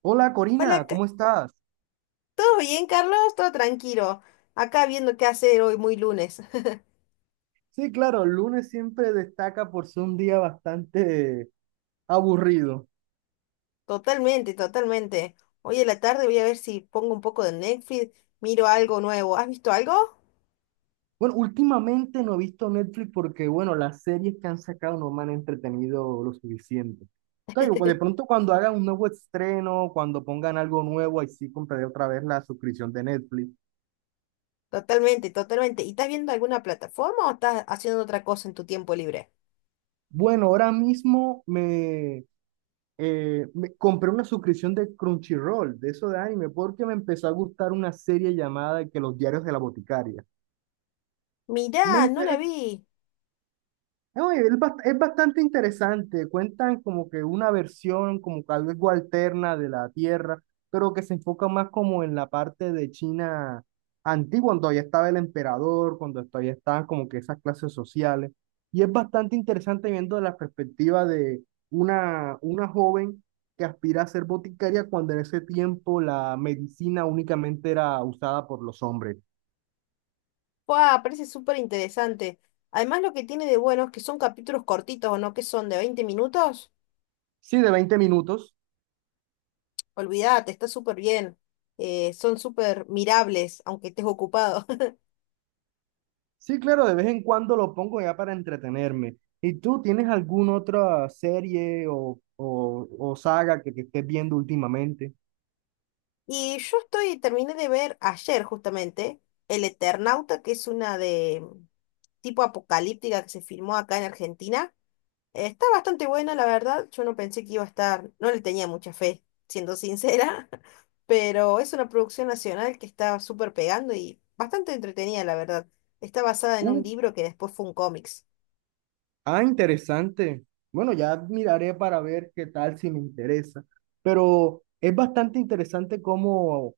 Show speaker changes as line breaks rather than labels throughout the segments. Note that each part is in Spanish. Hola
Hola,
Corina, ¿cómo estás?
¿Todo bien, Carlos? Todo tranquilo. Acá viendo qué hacer hoy, muy lunes.
Sí, claro, el lunes siempre destaca por ser un día bastante aburrido.
Totalmente, totalmente. Hoy en la tarde voy a ver si pongo un poco de Netflix, miro algo nuevo. ¿Has visto algo?
Bueno, últimamente no he visto Netflix porque, bueno, las series que han sacado no me han entretenido lo suficiente. Entonces, pues, de pronto cuando hagan un nuevo estreno, cuando pongan algo nuevo, ahí sí compraré otra vez la suscripción de Netflix.
Totalmente, totalmente. ¿Y estás viendo alguna plataforma o estás haciendo otra cosa en tu tiempo libre?
Bueno, ahora mismo me compré una suscripción de Crunchyroll, de eso de anime, porque me empezó a gustar una serie llamada que Los Diarios de la Boticaria.
Mirá,
Me
no la
interesa.
vi.
No, es bastante interesante. Cuentan como que una versión, como que algo alterna de la Tierra, pero que se enfoca más como en la parte de China antigua, cuando todavía estaba el emperador, cuando todavía estaban como que esas clases sociales. Y es bastante interesante viendo la perspectiva de una joven que aspira a ser boticaria cuando en ese tiempo la medicina únicamente era usada por los hombres.
¡Wow! Parece súper interesante. Además, lo que tiene de bueno es que son capítulos cortitos, ¿o no? Que son de 20 minutos.
Sí, de 20 minutos.
Olvídate, está súper bien. Son súper mirables, aunque estés ocupado.
Sí, claro, de vez en cuando lo pongo ya para entretenerme. ¿Y tú tienes alguna otra serie o saga que estés viendo últimamente?
Y yo estoy, terminé de ver ayer justamente El Eternauta, que es una de tipo apocalíptica que se filmó acá en Argentina. Está bastante buena, la verdad. Yo no pensé que iba a estar, no le tenía mucha fe, siendo sincera, pero es una producción nacional que está súper pegando y bastante entretenida, la verdad. Está basada en
Uh,
un libro que después fue un cómics.
ah, interesante. Bueno, ya miraré para ver qué tal si me interesa. Pero es bastante interesante cómo,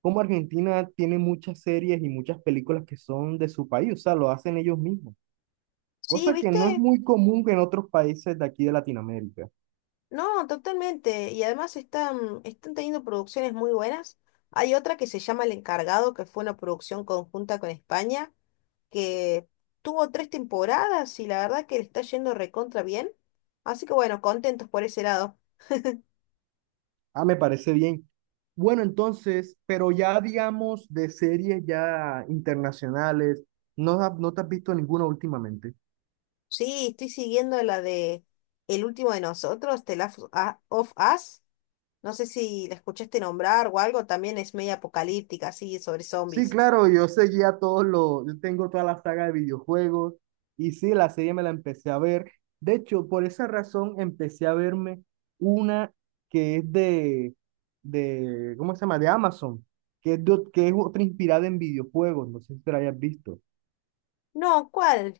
cómo Argentina tiene muchas series y muchas películas que son de su país, o sea, lo hacen ellos mismos,
Sí,
cosa que no es
¿viste?
muy común en otros países de aquí de Latinoamérica.
No, totalmente. Y además están teniendo producciones muy buenas. Hay otra que se llama El Encargado, que fue una producción conjunta con España, que tuvo 3 temporadas y la verdad que le está yendo recontra bien. Así que bueno, contentos por ese lado.
Ah, me parece bien. Bueno, entonces, pero ya digamos de series ya internacionales, ¿ no te has visto ninguna últimamente?
Sí, estoy siguiendo la de El último de nosotros, The Last of Us. No sé si la escuchaste nombrar o algo, también es media apocalíptica, así, sobre
Sí,
zombies.
claro, yo seguía todos los, yo tengo toda la saga de videojuegos y sí, la serie me la empecé a ver. De hecho, por esa razón empecé a verme una que es ¿cómo se llama? De Amazon, que que es otra inspirada en videojuegos, no sé si te la hayas visto.
No, ¿cuál?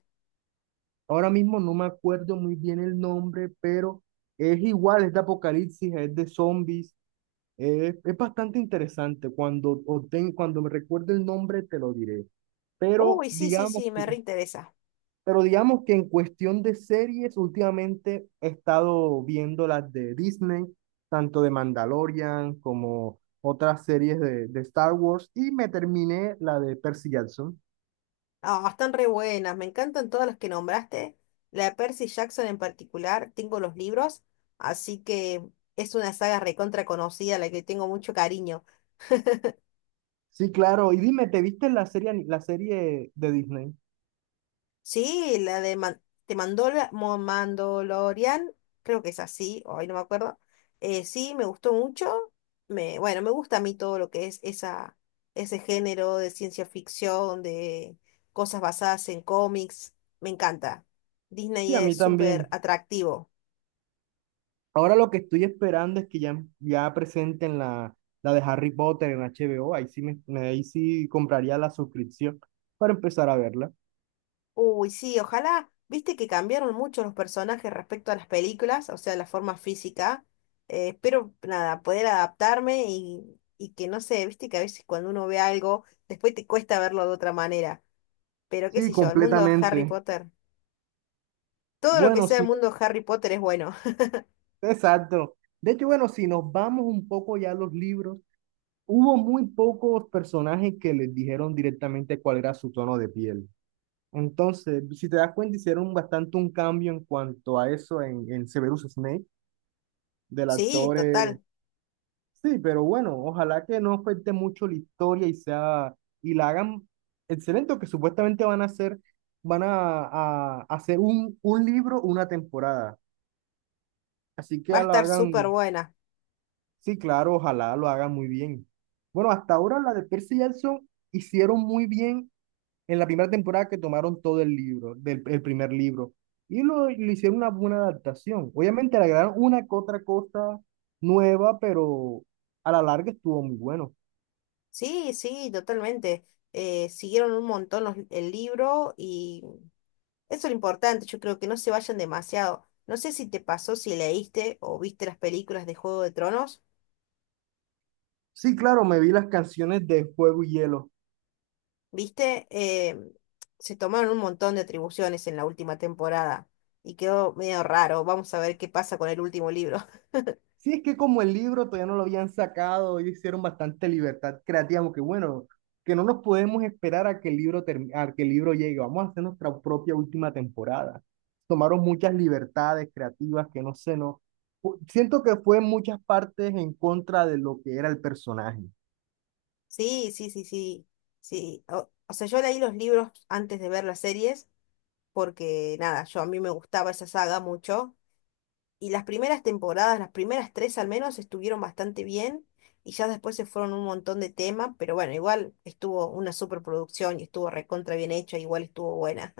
Ahora mismo no me acuerdo muy bien el nombre, pero es igual, es de apocalipsis, es de zombies, es bastante interesante. Cuando me recuerde el nombre, te lo diré. Pero
Uy, sí, sí,
digamos,
sí,
que-
me reinteresa.
pero digamos que en cuestión de series, últimamente he estado viendo las de Disney, tanto de Mandalorian como otras series de Star Wars, y me terminé la de Percy Jackson.
Ah, están re buenas, me encantan todas las que nombraste. La de Percy Jackson en particular, tengo los libros, así que es una saga recontra conocida, a la que tengo mucho cariño.
Sí, claro. Y dime, ¿te viste la serie, ani- la serie de Disney?
Sí, la de Mandalorian, creo que es así, hoy no me acuerdo. Sí, me gustó mucho. Me, bueno, me gusta a mí todo lo que es esa, ese género de ciencia ficción, de cosas basadas en cómics, me encanta. Disney
Sí, a mí
es súper
también.
atractivo.
Ahora lo que estoy esperando es que ya presenten la de Harry Potter en HBO. Ahí sí, ahí sí compraría la suscripción para empezar a verla.
Uy, sí, ojalá, viste que cambiaron mucho los personajes respecto a las películas, o sea, la forma física. Espero, nada, poder adaptarme y que no sé, viste que a veces cuando uno ve algo, después te cuesta verlo de otra manera. Pero qué
Sí,
sé yo, el mundo de Harry
completamente.
Potter. Todo lo que
Bueno,
sea el
sí,
mundo de Harry Potter es bueno.
exacto. De hecho, bueno, si nos vamos un poco ya a los libros, hubo muy pocos personajes que les dijeron directamente cuál era su tono de piel. Entonces, si te das cuenta, hicieron bastante un cambio en cuanto a eso en Severus Snape, del
Sí,
actor.
total,
Sí, pero bueno, ojalá que no afecte mucho la historia y sea, y la hagan excelente, que supuestamente van a hacer, van a, a hacer un libro, una temporada. Así que
va a
la
estar
hagan,
súper buena.
sí, claro, ojalá lo hagan muy bien. Bueno, hasta ahora la de Percy Jackson hicieron muy bien en la primera temporada que tomaron todo el libro, el primer libro, y le hicieron una buena adaptación. Obviamente le agregaron una que otra cosa nueva, pero a la larga estuvo muy bueno.
Sí, sí, totalmente. Siguieron un montón el libro y eso es lo importante, yo creo que no se vayan demasiado. No sé si te pasó, si leíste o viste las películas de Juego de Tronos,
Sí, claro, me vi las canciones de Fuego y Hielo.
viste, se tomaron un montón de atribuciones en la última temporada y quedó medio raro. Vamos a ver qué pasa con el último libro.
Sí, es que como el libro todavía no lo habían sacado, ellos hicieron bastante libertad creativa, porque bueno, que no nos podemos esperar a que a que el libro llegue, vamos a hacer nuestra propia última temporada. Tomaron muchas libertades creativas que no sé, no. Siento que fue en muchas partes en contra de lo que era el personaje.
Sí, sí, sí, sí, sí. O sea, yo leí los libros antes de ver las series porque, nada, yo a mí me gustaba esa saga mucho. Y las primeras temporadas, las primeras tres al menos, estuvieron bastante bien y ya después se fueron un montón de temas, pero bueno, igual estuvo una superproducción y estuvo recontra bien hecha, igual estuvo buena.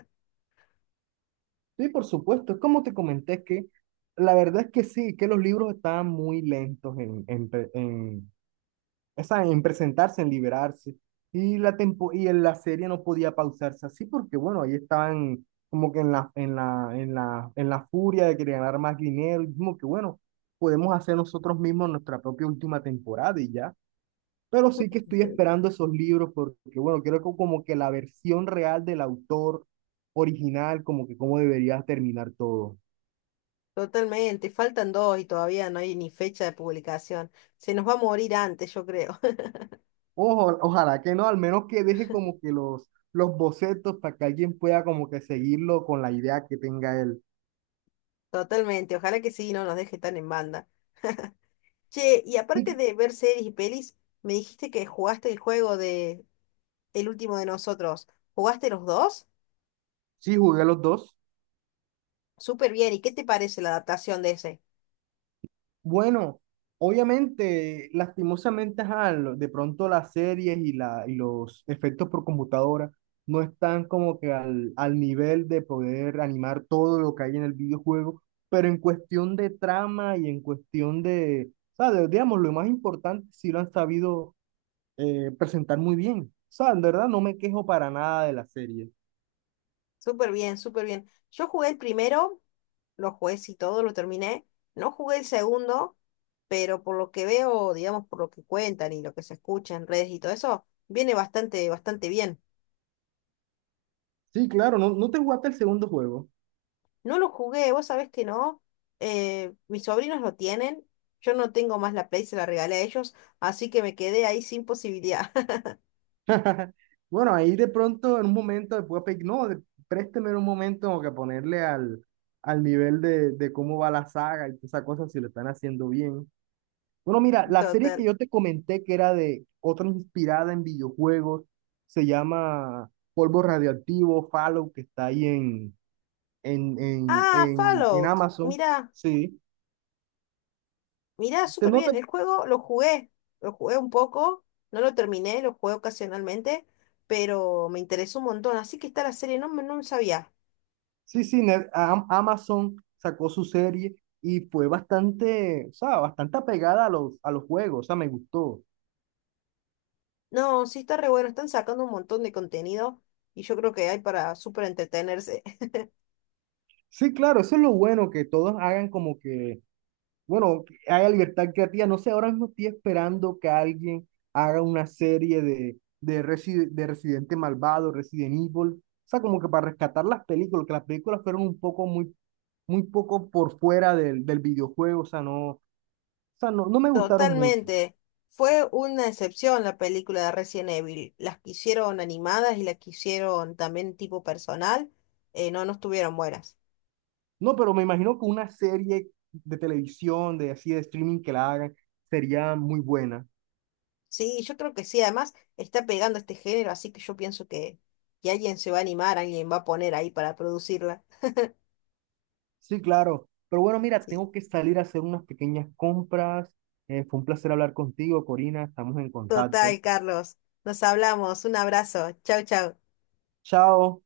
Sí, por supuesto, es como te comenté, que la verdad es que sí, que los libros estaban muy lentos en presentarse, en liberarse. Y en la serie no podía pausarse así porque, bueno, ahí estaban como que en la furia de querer ganar más dinero. Y como que, bueno, podemos hacer nosotros mismos nuestra propia última temporada y ya. Pero sí que estoy esperando esos libros porque, bueno, como que la versión real del autor original, como que cómo debería terminar todo.
Totalmente, faltan dos y todavía no hay ni fecha de publicación. Se nos va a morir antes, yo creo.
Ojalá que no, al menos que deje como que los bocetos para que alguien pueda como que seguirlo con la idea que tenga él.
Totalmente, ojalá que sí, no nos deje tan en banda. Che, y
Sí,
aparte
que-
de ver series y pelis, me dijiste que jugaste el juego de El último de nosotros. ¿Jugaste los dos?
sí, jugué los dos.
Súper bien, ¿y qué te parece la adaptación de ese?
Bueno, obviamente, lastimosamente, ajá, de pronto las series y los efectos por computadora no están como que al nivel de poder animar todo lo que hay en el videojuego, pero en cuestión de trama y en cuestión de, ¿sabes? Digamos, lo más importante sí lo han sabido presentar muy bien. O sea, en verdad no me quejo para nada de la serie.
Súper bien, súper bien. Yo jugué el primero, lo jugué y todo, lo terminé. No jugué el segundo, pero por lo que veo, digamos, por lo que cuentan y lo que se escucha en redes y todo eso, viene bastante, bastante bien.
Sí, claro, no, no te jugaste el segundo juego.
No lo jugué, vos sabés que no. Mis sobrinos lo tienen. Yo no tengo más la Play, se la regalé a ellos, así que me quedé ahí sin posibilidad.
Bueno, ahí de pronto en un momento después pe- no, de- présteme un momento como que ponerle al nivel de cómo va la saga y todas esas cosas si lo están haciendo bien. Bueno, mira, la serie que
Total.
yo te comenté que era de otra inspirada en videojuegos, se llama Polvo Radioactivo, Fallout, que está ahí
Ah,
en
Fallout.
Amazon.
Mirá.
Sí,
Mirá,
te,
súper
no te
bien. El juego lo jugué un poco, no lo terminé, lo jugué ocasionalmente, pero me interesó un montón. Así que está la serie, no sabía.
Sí, Amazon sacó su serie y fue bastante, o sea, bastante apegada a los juegos, o sea, me gustó.
No, sí está re bueno, están sacando un montón de contenido y yo creo que hay para súper entretenerse.
Sí, claro, eso es lo bueno, que todos hagan como que, bueno, que haya libertad creativa. No sé, ahora mismo estoy esperando que alguien haga una serie de Residente Malvado, Resident Evil, o sea, como que para rescatar las películas, que las películas fueron un poco, muy, muy poco por fuera del videojuego, o sea, no, no me gustaron mucho.
Totalmente. Fue una excepción la película de Resident Evil. Las que hicieron animadas y las que hicieron también tipo personal, no, no estuvieron buenas.
No, pero me imagino que una serie de televisión, de así de streaming que la hagan, sería muy buena.
Sí, yo creo que sí, además está pegando este género, así que yo pienso que alguien se va a animar, alguien va a poner ahí para producirla.
Sí, claro. Pero bueno, mira,
Sí.
tengo que salir a hacer unas pequeñas compras. Fue un placer hablar contigo, Corina. Estamos en contacto.
Total, Carlos. Nos hablamos. Un abrazo. Chau, chau.
Chao.